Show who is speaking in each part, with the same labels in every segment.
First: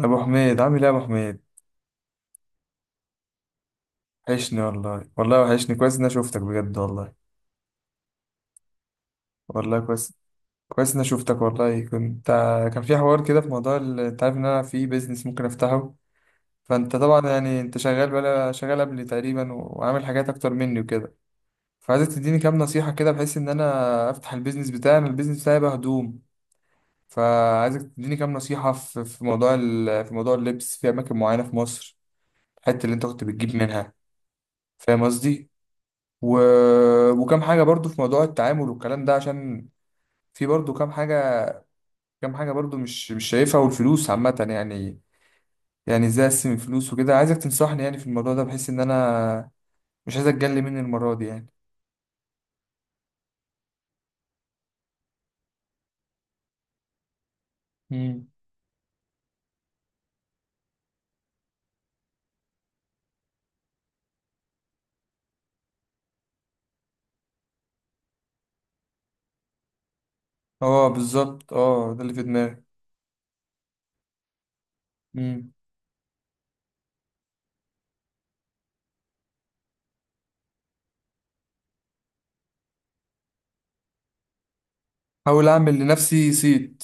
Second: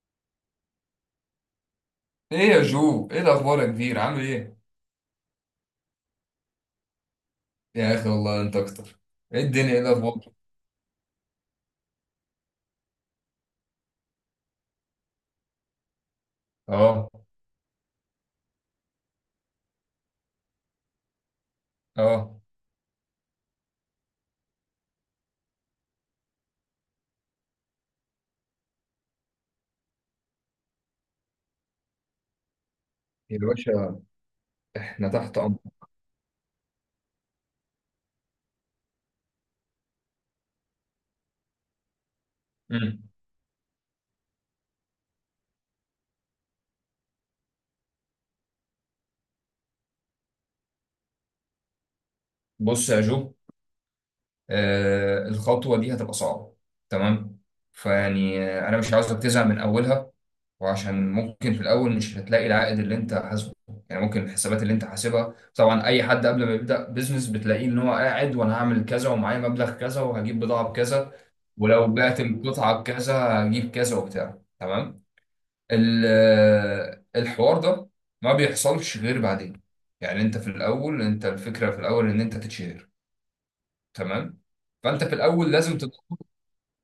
Speaker 1: ابو حميد عامل ايه يا ابو حميد؟
Speaker 2: ايه يا جو؟ ايه الاخبار يا كبير؟ عامل ايه؟
Speaker 1: وحشني والله، والله وحشني. كويس اني شوفتك بجد والله.
Speaker 2: يا اخي والله انت اكتر. ايه الدنيا؟
Speaker 1: والله
Speaker 2: ايه
Speaker 1: كويس.
Speaker 2: الاخبار؟
Speaker 1: كويس اني شوفتك والله. كان في حوار كده في موضوع انت عارف ان انا في بيزنس ممكن افتحه. فانت
Speaker 2: اه،
Speaker 1: طبعا يعني انت شغال، بقى شغال قبلي تقريبا وعامل حاجات اكتر مني وكده. فعايزك تديني
Speaker 2: اه،
Speaker 1: كام نصيحة كده، بحيث ان انا افتح البيزنس بتاعي، أنا البيزنس بتاعي بقى هدوم. فعايزك تديني كام نصيحة في موضوع في موضوع اللبس في اماكن معينة في مصر، الحتة اللي انت كنت
Speaker 2: يا
Speaker 1: بتجيب منها.
Speaker 2: باشا
Speaker 1: فاهم
Speaker 2: احنا تحت
Speaker 1: قصدي.
Speaker 2: امر.
Speaker 1: و... وكم حاجة برضو في موضوع التعامل والكلام ده، عشان في برضو كم حاجة، كم حاجة برضو
Speaker 2: امم.
Speaker 1: مش شايفها. والفلوس عامة يعني، يعني ازاي اقسم الفلوس وكده. عايزك تنصحني يعني في الموضوع ده، بحيث ان انا مش عايز اتجلي مني المرة دي يعني.
Speaker 2: بص يا جو، آه الخطوه دي هتبقى صعبه، تمام؟
Speaker 1: مم.
Speaker 2: فيعني انا مش عاوزك تزهق من اولها، وعشان ممكن في الاول مش هتلاقي العائد اللي انت حاسبه. يعني ممكن الحسابات اللي انت حاسبها، طبعا اي حد قبل ما يبدا بيزنس بتلاقيه ان هو قاعد وانا هعمل كذا ومعايا مبلغ كذا وهجيب بضاعه
Speaker 1: اه
Speaker 2: بكذا،
Speaker 1: بالظبط،
Speaker 2: ولو
Speaker 1: اه ده اللي
Speaker 2: بعت
Speaker 1: في دماغي.
Speaker 2: القطعة بكذا هجيب كذا وبتاع، تمام؟
Speaker 1: مم.
Speaker 2: ال- الحوار ده ما بيحصلش غير بعدين. يعني انت في الاول، انت الفكرة في الاول ان انت تتشهر، تمام؟ فانت في
Speaker 1: حاول
Speaker 2: الاول
Speaker 1: اعمل
Speaker 2: لازم تدور
Speaker 1: لنفسي صيت.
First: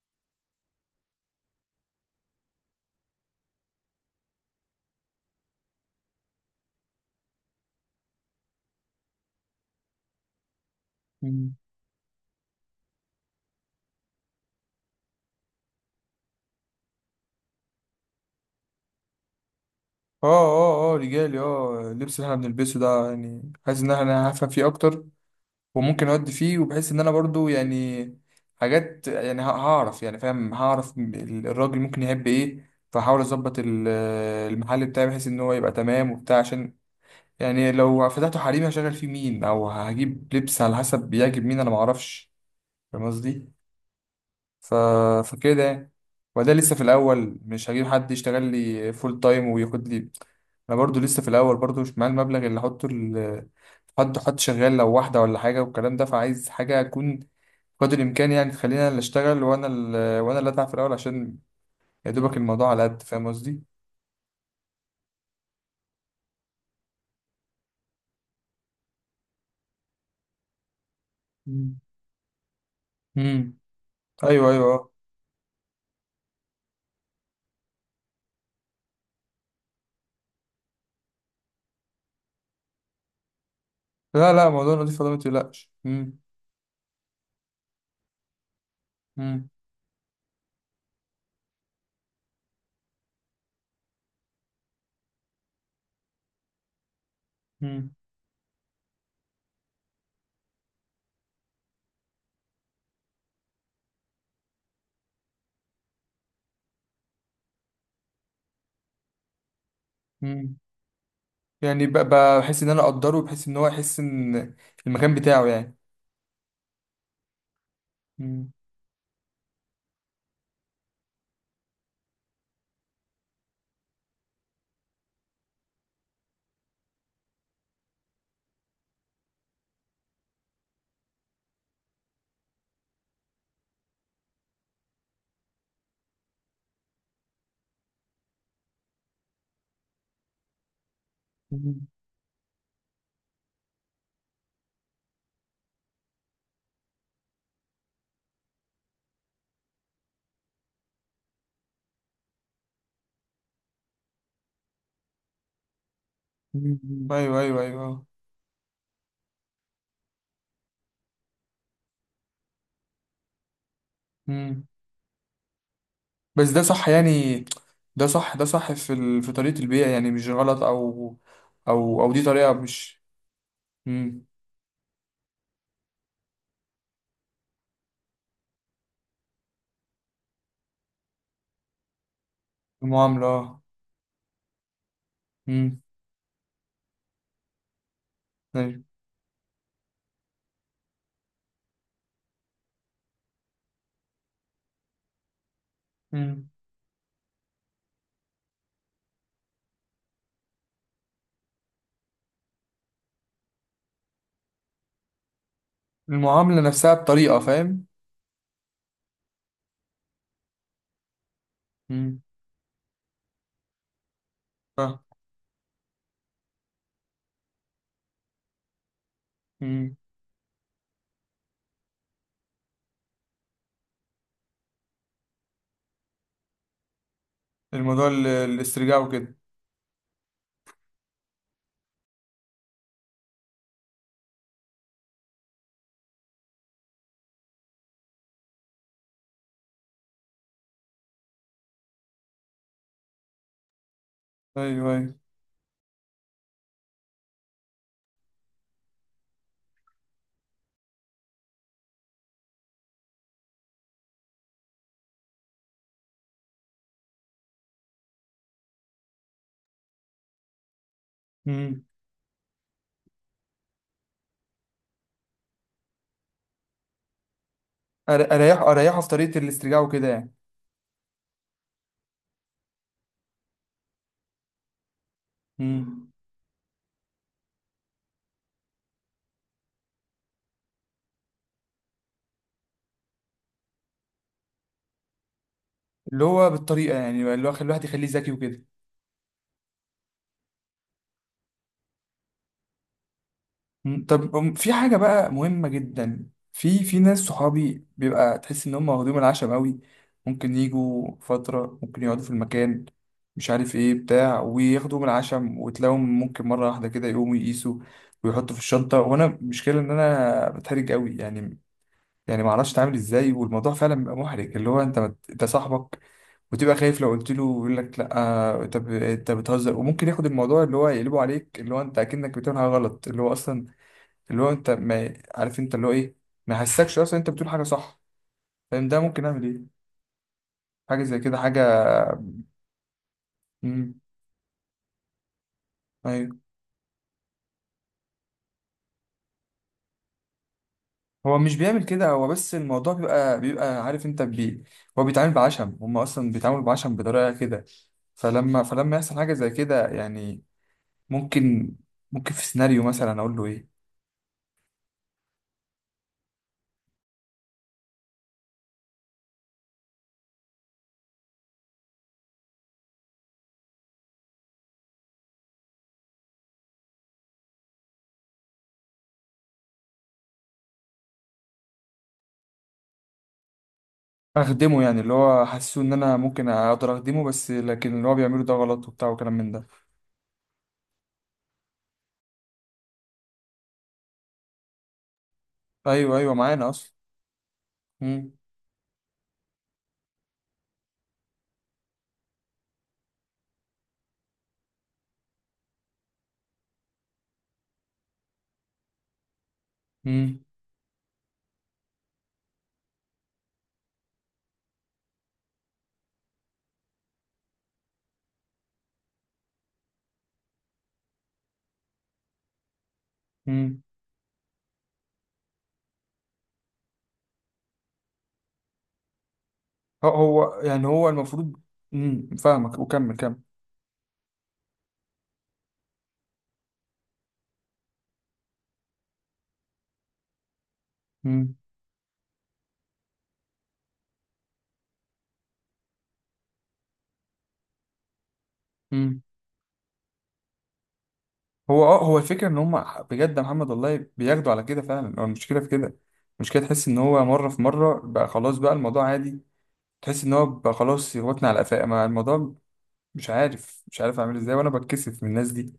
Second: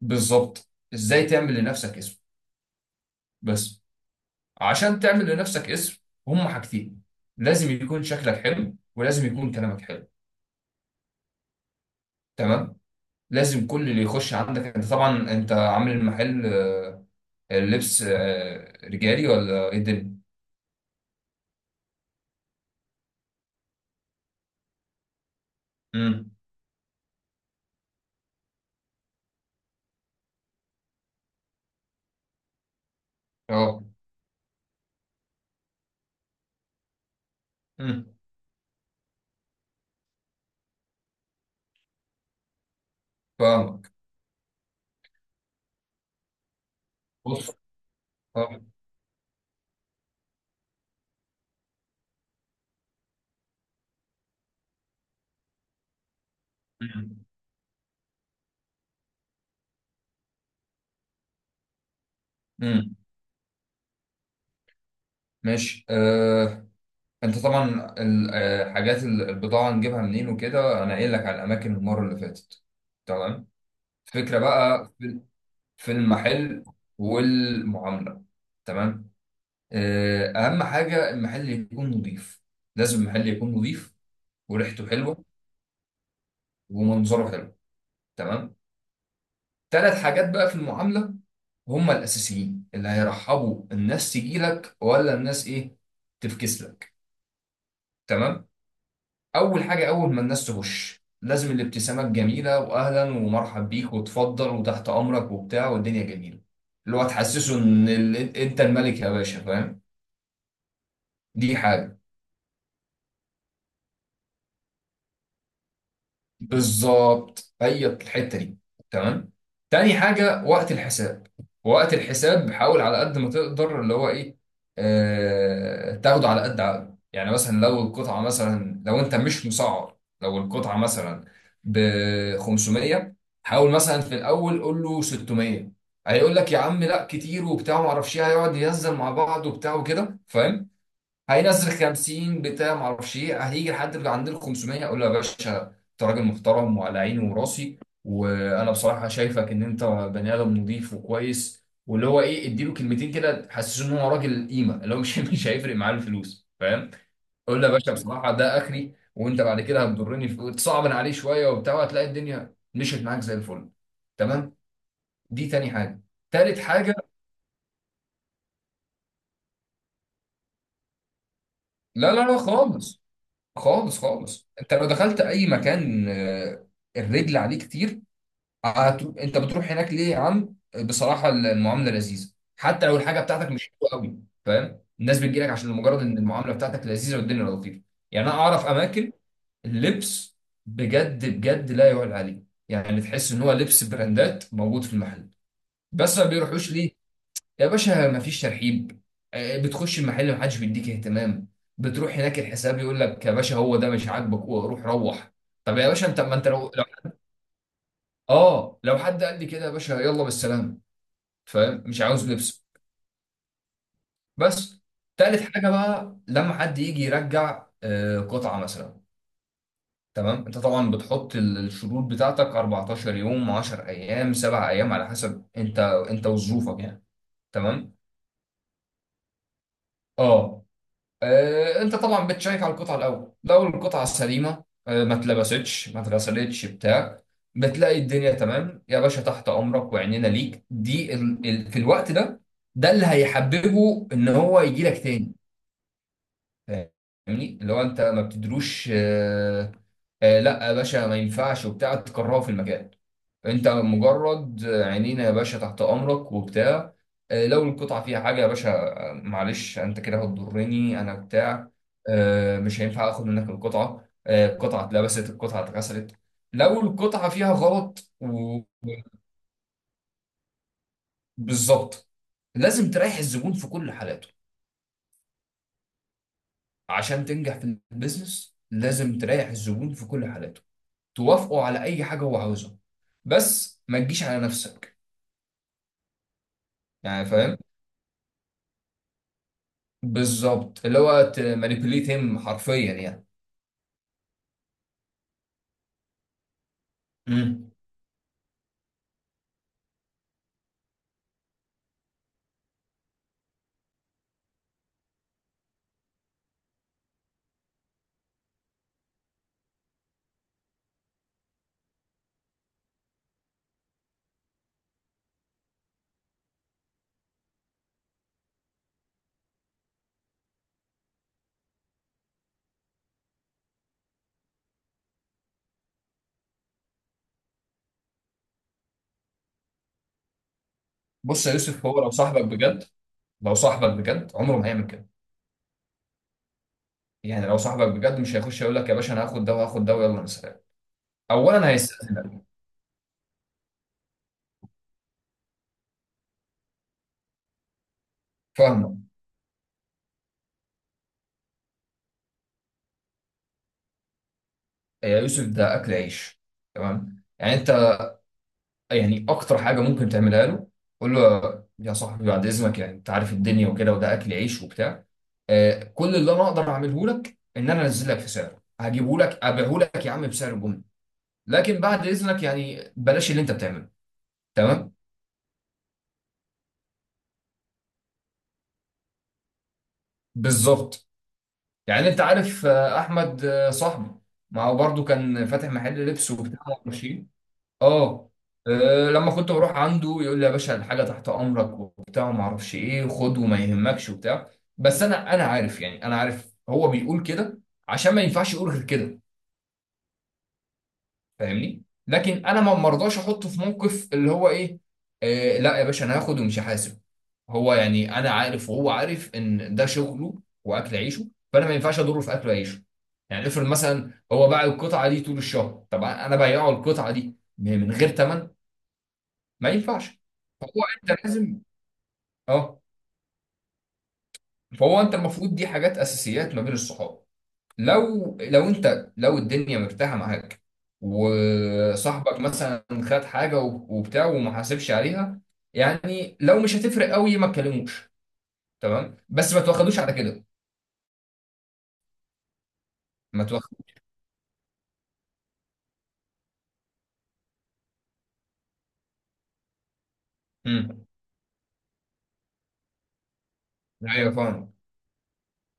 Speaker 2: بالظبط، ازاي تعمل لنفسك اسم. بس عشان تعمل لنفسك اسم هما حاجتين: لازم يكون شكلك حلو ولازم يكون كلامك حلو،
Speaker 1: مم.
Speaker 2: تمام؟ لازم كل اللي يخش عندك، انت طبعا انت عامل المحل اللبس رجالي ولا ايه الدنيا؟
Speaker 1: اه اه اه رجالي، اه اللبس اللي احنا بنلبسه ده يعني، حاسس ان انا هفهم فيه اكتر وممكن
Speaker 2: امم.
Speaker 1: اودي فيه، وبحس ان انا برضو يعني حاجات يعني، هعرف يعني، فاهم، هعرف الراجل ممكن يحب ايه. فحاول اظبط
Speaker 2: اه.
Speaker 1: المحل بتاعي، بحيث ان هو يبقى تمام وبتاع، عشان يعني
Speaker 2: امم.
Speaker 1: لو فتحته حريمي هشغل فيه مين، او هجيب لبس على حسب بيعجب مين، انا معرفش. فاهم قصدي.
Speaker 2: فاهمك.
Speaker 1: ف... فكده يعني. وده لسه في الاول،
Speaker 2: بص.
Speaker 1: مش هجيب حد يشتغل
Speaker 2: اه.
Speaker 1: لي فول تايم وياخد لي. انا برضو لسه في الاول، برضو مش معايا المبلغ اللي احطه حد، حد شغال لو واحدة ولا حاجة والكلام ده. فعايز حاجة أكون
Speaker 2: امم.
Speaker 1: قدر الامكان يعني تخلينا اللي اشتغل، وانا اللي وانا اللي اتعب في الاول، عشان يا دوبك الموضوع على
Speaker 2: امم.
Speaker 1: قد... فاهم قصدي.
Speaker 2: ماشي آه. انت طبعا الحاجات، البضاعه نجيبها منين وكده انا قايل لك على الاماكن
Speaker 1: مم.
Speaker 2: المره اللي فاتت، تمام.
Speaker 1: امم.
Speaker 2: الفكره
Speaker 1: ايوه ايوه اه.
Speaker 2: بقى في في المحل والمعامله، تمام. آه. اهم حاجه المحل يكون نظيف. لازم المحل يكون نظيف
Speaker 1: لا لا، موضوع
Speaker 2: وريحته
Speaker 1: نظيف والله ما
Speaker 2: حلوه
Speaker 1: تقلقش. امم.
Speaker 2: ومنظره حلو، تمام.
Speaker 1: امم.
Speaker 2: ثلاث حاجات بقى في المعاملة هم الأساسيين اللي هيرحبوا الناس تجيلك ولا الناس إيه، تفكس لك،
Speaker 1: امم.
Speaker 2: تمام. أول حاجة، أول ما الناس تخش لازم الابتسامة الجميلة، وأهلا ومرحب بيك، وتفضل، وتحت أمرك، وبتاع، والدنيا جميلة. اللي هو تحسسه إن أنت الملك يا باشا، فاهم؟
Speaker 1: امم.
Speaker 2: دي
Speaker 1: يعني
Speaker 2: حاجة.
Speaker 1: بحس ان انا اقدره، بحس ان هو يحس ان المكان بتاعه يعني.
Speaker 2: بالظبط، هي الحته
Speaker 1: امم.
Speaker 2: دي، تمام. تاني حاجه وقت الحساب. وقت الحساب حاول على قد ما تقدر اللي هو ايه، آه تاخده على قد عقله. يعني مثلا لو القطعه، مثلا لو انت مش مسعر، لو القطعه مثلا ب 500، حاول مثلا في الاول قول له 600. هيقول لك يا عم لا، كتير وبتاع ما اعرفش ايه، هيقعد يهزر مع بعض وبتاع وكده، فاهم؟ هينزل
Speaker 1: مم.
Speaker 2: 50، بتاع ما اعرفش ايه، هيجي لحد عند ال 500، اقول له يا باشا انت راجل محترم وعلى عيني وراسي، وانا بصراحه شايفك ان انت بني ادم نضيف وكويس، واللي هو ايه، اديله كلمتين كده تحسسه ان هو راجل قيمه، اللي هو مش مش هيفرق معاه الفلوس،
Speaker 1: مم.
Speaker 2: فاهم؟
Speaker 1: ايوه
Speaker 2: اقول
Speaker 1: ايوه
Speaker 2: له يا باشا
Speaker 1: ايوه.
Speaker 2: بصراحه ده اخري، وانت بعد كده هتضرني، في تصعبن عليه شويه وبتاع، وهتلاقي الدنيا مشيت معاك زي الفل، تمام.
Speaker 1: امم.
Speaker 2: دي تاني حاجه.
Speaker 1: بس
Speaker 2: تالت
Speaker 1: ده صح
Speaker 2: حاجه.
Speaker 1: يعني؟ ده صح، ده صح في في طريقة البيع يعني، مش غلط؟ او
Speaker 2: لا،
Speaker 1: دي
Speaker 2: لا، لا،
Speaker 1: طريقة مش...
Speaker 2: خالص. خالص
Speaker 1: امم.
Speaker 2: خالص. انت لو دخلت اي مكان الرجل عليه كتير. انت بتروح هناك ليه يا عم؟ بصراحه المعامله لذيذه، حتى لو الحاجه بتاعتك
Speaker 1: المعاملة.
Speaker 2: مش حلوه قوي، فاهم؟ الناس بتجي لك عشان
Speaker 1: امم.
Speaker 2: مجرد ان المعامله بتاعتك لذيذه والدنيا لطيفه. يعني انا اعرف اماكن اللبس بجد بجد لا يعلى عليه، يعني تحس ان هو لبس براندات موجود في المحل، بس ما
Speaker 1: مم.
Speaker 2: بيروحوش ليه؟ يا باشا مفيش ترحيب. بتخش المحل محدش بيديك اهتمام. بتروح هناك، الحساب يقول لك يا باشا هو ده مش عاجبك روح، روح. طب يا باشا انت، ما انت
Speaker 1: المعاملة
Speaker 2: لو, لو
Speaker 1: نفسها بطريقة، فاهم.
Speaker 2: اه لو حد قال لي كده يا باشا يلا بالسلامه، فاهم؟ مش
Speaker 1: مم.
Speaker 2: عاوز لبس. بس. تالت حاجه بقى لما حد يجي يرجع قطعه مثلا،
Speaker 1: مم.
Speaker 2: تمام. انت طبعا بتحط الشروط بتاعتك 14 يوم، 10 ايام، 7 ايام، على حسب انت، انت وظروفك يعني، تمام.
Speaker 1: الموضوع الاسترجاع وكده.
Speaker 2: اه. انت طبعا بتشيك على القطعه الاول، لو القطعه سليمه ما اتلبستش ما اتغسلتش بتاع بتلاقي الدنيا تمام يا باشا، تحت امرك وعينينا ليك. دي في الوقت ده، ده اللي هيحببه ان هو يجي
Speaker 1: ايوه
Speaker 2: لك
Speaker 1: ايوه.
Speaker 2: تاني، فاهمني؟ اللي هو انت ما بتدروش لا يا باشا ما ينفعش وبتاع تكرهه في المكان. انت مجرد عينينا يا باشا تحت امرك وبتاع. لو القطعه فيها حاجه يا باشا معلش انت كده هتضرني انا، بتاع
Speaker 1: مم.
Speaker 2: مش هينفع اخد منك القطعه القطعه اتلبست، القطعه اتغسلت. لو القطعه فيها غلط،
Speaker 1: اريحه في طريقة الاسترجاع وكده يعني.
Speaker 2: وبالظبط، لازم تريح الزبون في كل حالاته.
Speaker 1: مم.
Speaker 2: عشان تنجح في البيزنس لازم تريح الزبون في كل حالاته، توافقه على اي حاجه هو عاوزها، بس ما تجيش على نفسك.
Speaker 1: اللي هو بالطريقة
Speaker 2: يعني
Speaker 1: يعني، اللي هو
Speaker 2: فاهم؟
Speaker 1: خلي الواحد يخليه ذكي وكده.
Speaker 2: بالظبط، اللي هو تمانيبيوليت هيم حرفيا يعني.
Speaker 1: مم. طب في حاجة بقى مهمة جدا، في ناس
Speaker 2: امم.
Speaker 1: صحابي بيبقى تحس إن هم واخدين العشم قوي. ممكن يجوا فترة، ممكن يقعدوا في المكان مش عارف إيه بتاع، وياخدوا من العشم. وتلاقيهم ممكن مرة واحدة كده يقوموا يقيسوا ويحطوا في الشنطة. وأنا مشكلة إن أنا بتحرج قوي يعني، يعني ما اعرفش اتعامل ازاي. والموضوع فعلا بيبقى محرج، اللي هو انت انت صاحبك وتبقى خايف، لو قلت له يقول لك لا، انت انت بتهزر. وممكن ياخد الموضوع اللي هو يقلبه عليك، اللي هو انت اكنك بتعمل حاجه غلط، اللي هو اصلا، اللي هو انت ما عارف انت اللي هو ايه. ما يحسكش اصلا انت بتقول حاجه صح، فاهم؟ ده ممكن اعمل ايه؟ حاجه زي كده،
Speaker 2: بص يا
Speaker 1: حاجه...
Speaker 2: يوسف، هو لو صاحبك بجد، لو صاحبك
Speaker 1: امم.
Speaker 2: بجد عمره ما هيعمل كده.
Speaker 1: ايوه.
Speaker 2: يعني لو صاحبك بجد مش هيخش يقول لك يا باشا انا هاخد ده وهاخد ده ويلا مسافر.
Speaker 1: هو مش
Speaker 2: اولا
Speaker 1: بيعمل كده، هو
Speaker 2: هيستأذنك.
Speaker 1: بس الموضوع بيبقى، عارف انت بي... هو بيتعامل بعشم، هم اصلا بيتعاملوا بعشم بطريقه كده. فلما
Speaker 2: فاهمه.
Speaker 1: يحصل حاجه زي كده يعني، ممكن ممكن في سيناريو مثلا اقول له ايه.
Speaker 2: يا يوسف ده اكل عيش، تمام. يعني انت، يعني اكتر حاجه ممكن تعملها له، قول له يا صاحبي بعد اذنك، يعني انت عارف الدنيا وكده، وده اكل عيش وبتاع. كل اللي انا اقدر اعمله لك ان انا انزل لك في سعره، هجيبه لك ابيعه لك يا عم بسعر، لكن بعد اذنك يعني بلاش اللي انت بتعمله،
Speaker 1: اخدمه
Speaker 2: تمام.
Speaker 1: يعني، اللي هو حاسه ان انا ممكن اقدر اخدمه، بس لكن اللي هو بيعمله ده غلط وبتاع وكلام من ده.
Speaker 2: بالظبط. يعني انت عارف احمد صاحبي، ما هو برضه كان فاتح محل
Speaker 1: ايوه
Speaker 2: لبس
Speaker 1: ايوه
Speaker 2: وبتاع،
Speaker 1: معانا اصلا.
Speaker 2: ماشي. اه.
Speaker 1: امم.
Speaker 2: لما كنت بروح عنده يقول لي يا باشا الحاجه تحت امرك وبتاع وما اعرفش ايه، وخد وما يهمكش وبتاع. بس انا عارف يعني، انا عارف هو بيقول كده عشان ما ينفعش يقول غير كده، فاهمني؟ لكن انا ما مرضاش احطه في موقف اللي هو ايه، آه لا يا باشا انا هاخد ومش هحاسب. هو يعني انا عارف وهو عارف ان ده شغله واكل عيشه، فانا ما ينفعش اضره في اكل عيشه. يعني افرض
Speaker 1: امم.
Speaker 2: مثلا هو باع القطعه دي طول الشهر، طب انا بايعه القطعه دي من غير ثمن، ما ينفعش.
Speaker 1: هو
Speaker 2: فهو،
Speaker 1: يعني هو
Speaker 2: انت
Speaker 1: المفروض.
Speaker 2: لازم،
Speaker 1: امم، فاهمك
Speaker 2: اه،
Speaker 1: وكمل كمل.
Speaker 2: فهو انت المفروض دي حاجات اساسيات ما بين الصحاب. لو انت، لو الدنيا مرتاحه معاك
Speaker 1: امم.
Speaker 2: وصاحبك مثلا خد حاجه وبتاع وما حاسبش عليها، يعني لو مش هتفرق قوي ما تكلموش، تمام،
Speaker 1: امم.
Speaker 2: بس ما تواخدوش على كده.
Speaker 1: هو الفكره ان هم بجد يا
Speaker 2: ما
Speaker 1: محمد
Speaker 2: تواخد.
Speaker 1: والله بياخدوا على كده فعلا. هو المشكله في كده. المشكله تحس ان هو مره في مره بقى خلاص، بقى الموضوع عادي. تحس ان هو بقى
Speaker 2: امم.
Speaker 1: خلاص يغوتنا على قفاه، ما الموضوع... مش عارف
Speaker 2: ايوه
Speaker 1: اعمل ازاي، وانا
Speaker 2: فاهم.
Speaker 1: بتكسف من الناس دي.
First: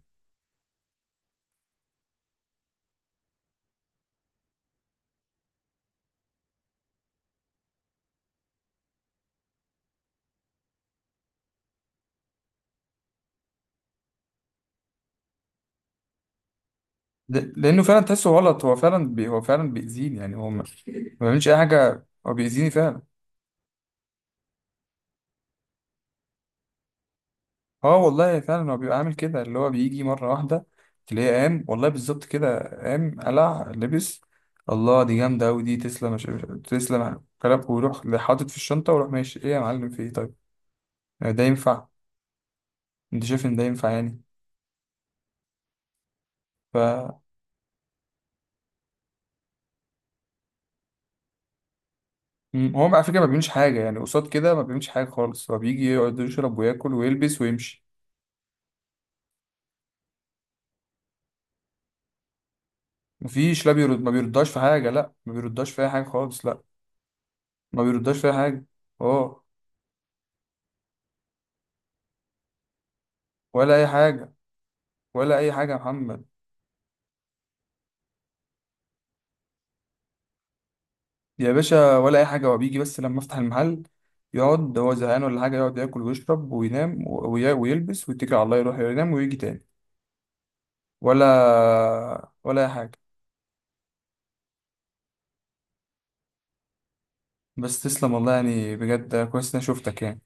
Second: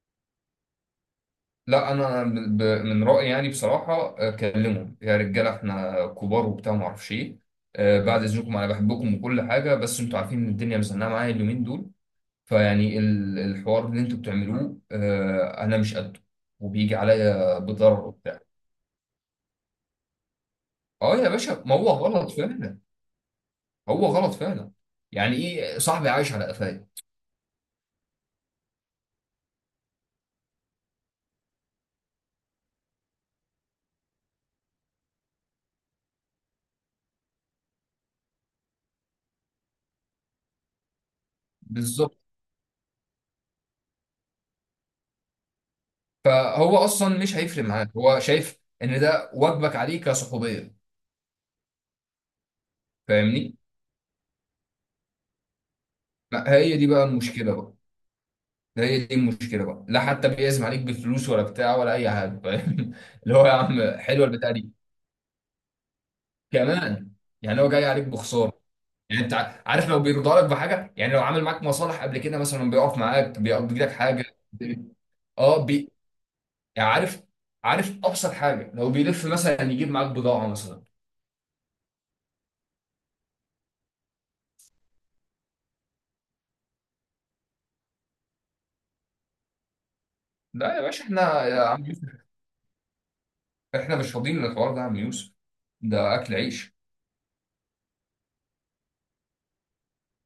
Speaker 2: لا انا من رايي يعني بصراحه كلمهم يا رجاله احنا كبار وبتاع ما اعرفش ايه، بعد اذنكم انا بحبكم وكل حاجه، بس انتوا عارفين ان الدنيا مزنقه معايا اليومين دول، فيعني الحوار اللي انتوا بتعملوه انا مش قده، وبيجي عليا
Speaker 1: لانه فعلا
Speaker 2: بضرر
Speaker 1: تحسه
Speaker 2: وبتاع.
Speaker 1: غلط، هو فعلا بيأذيني يعني. هو ما
Speaker 2: اه يا
Speaker 1: بيعملش اي
Speaker 2: باشا ما هو
Speaker 1: حاجه،
Speaker 2: غلط
Speaker 1: هو بيأذيني
Speaker 2: فعلا.
Speaker 1: فعلا.
Speaker 2: هو غلط فعلا. يعني ايه صاحبي عايش على قفايا؟
Speaker 1: اه والله فعلا هو بيبقى عامل كده، اللي هو بيجي مرة واحدة تلاقيه قام، والله بالظبط كده قام قلع لبس. الله، دي جامدة أوي، دي تسلم، تسلم كلام. ويروح حاطط في الشنطة ويروح ماشي. ايه يا معلم، في ايه طيب. يعني ده ينفع؟
Speaker 2: بالظبط.
Speaker 1: انت شايف ان ده ينفع يعني؟ ف
Speaker 2: فهو اصلا مش هيفرق معاك، هو شايف ان ده واجبك عليه كصحوبيه،
Speaker 1: هو على فكرة ما بيعملش
Speaker 2: فاهمني؟
Speaker 1: حاجة يعني قصاد كده، ما بيعملش حاجة خالص. هو بيجي يقعد
Speaker 2: ما
Speaker 1: يشرب
Speaker 2: هي دي
Speaker 1: وياكل
Speaker 2: بقى
Speaker 1: ويلبس
Speaker 2: المشكله بقى.
Speaker 1: ويمشي.
Speaker 2: هي دي المشكله بقى. لا حتى بيعزم عليك بفلوس، ولا بتاع، ولا اي حاجه، فاهم؟ اللي هو يا
Speaker 1: مفيش، لا
Speaker 2: عم
Speaker 1: بيرد، ما
Speaker 2: حلوه
Speaker 1: بيرداش
Speaker 2: البتاع
Speaker 1: في
Speaker 2: دي.
Speaker 1: حاجة. لا ما بيرداش في أي حاجة خالص، لا.
Speaker 2: كمان. يعني هو
Speaker 1: ما
Speaker 2: جاي عليك
Speaker 1: بيرداش في أي
Speaker 2: بخساره.
Speaker 1: حاجة.
Speaker 2: يعني انت
Speaker 1: اه.
Speaker 2: عارف لو بيرضى لك بحاجه، يعني لو عامل معاك مصالح قبل كده مثلا، بيقف معاك
Speaker 1: ولا
Speaker 2: بيقضي
Speaker 1: أي
Speaker 2: لك حاجه.
Speaker 1: حاجة. ولا أي
Speaker 2: اه
Speaker 1: حاجة يا
Speaker 2: بي،
Speaker 1: محمد.
Speaker 2: يعني عارف، عارف ابسط حاجه، لو بيلف مثلا يجيب معاك بضاعه مثلا.
Speaker 1: يا باشا ولا اي حاجه. هو بيجي بس لما افتح المحل يقعد هو زهقان ولا حاجه، يقعد ياكل ويشرب وينام ويلبس، ويتكل على الله يروح ينام ويجي تاني.
Speaker 2: لا يا باشا، احنا
Speaker 1: ولا
Speaker 2: يا عم يوسف،
Speaker 1: ولا اي حاجه.
Speaker 2: احنا مش فاضيين للحوار ده يا عم يوسف، ده اكل عيش.
Speaker 1: بس تسلم والله، يعني بجد كويس اني شفتك يعني.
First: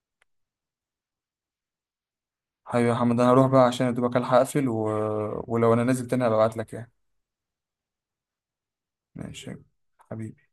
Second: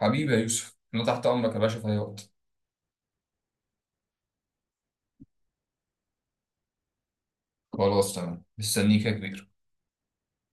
Speaker 2: حبيبي يا يوسف انا تحت امرك يا باشا في اي وقت.
Speaker 1: حبيبي يا محمد، انا هروح بقى عشان ادوبك الحق اقفل، ولو انا نازل تاني هبقى ابعت لك يعني.
Speaker 2: خلاص تمام، مستنيك يا
Speaker 1: ماشي
Speaker 2: كبير.
Speaker 1: يا حبيبي.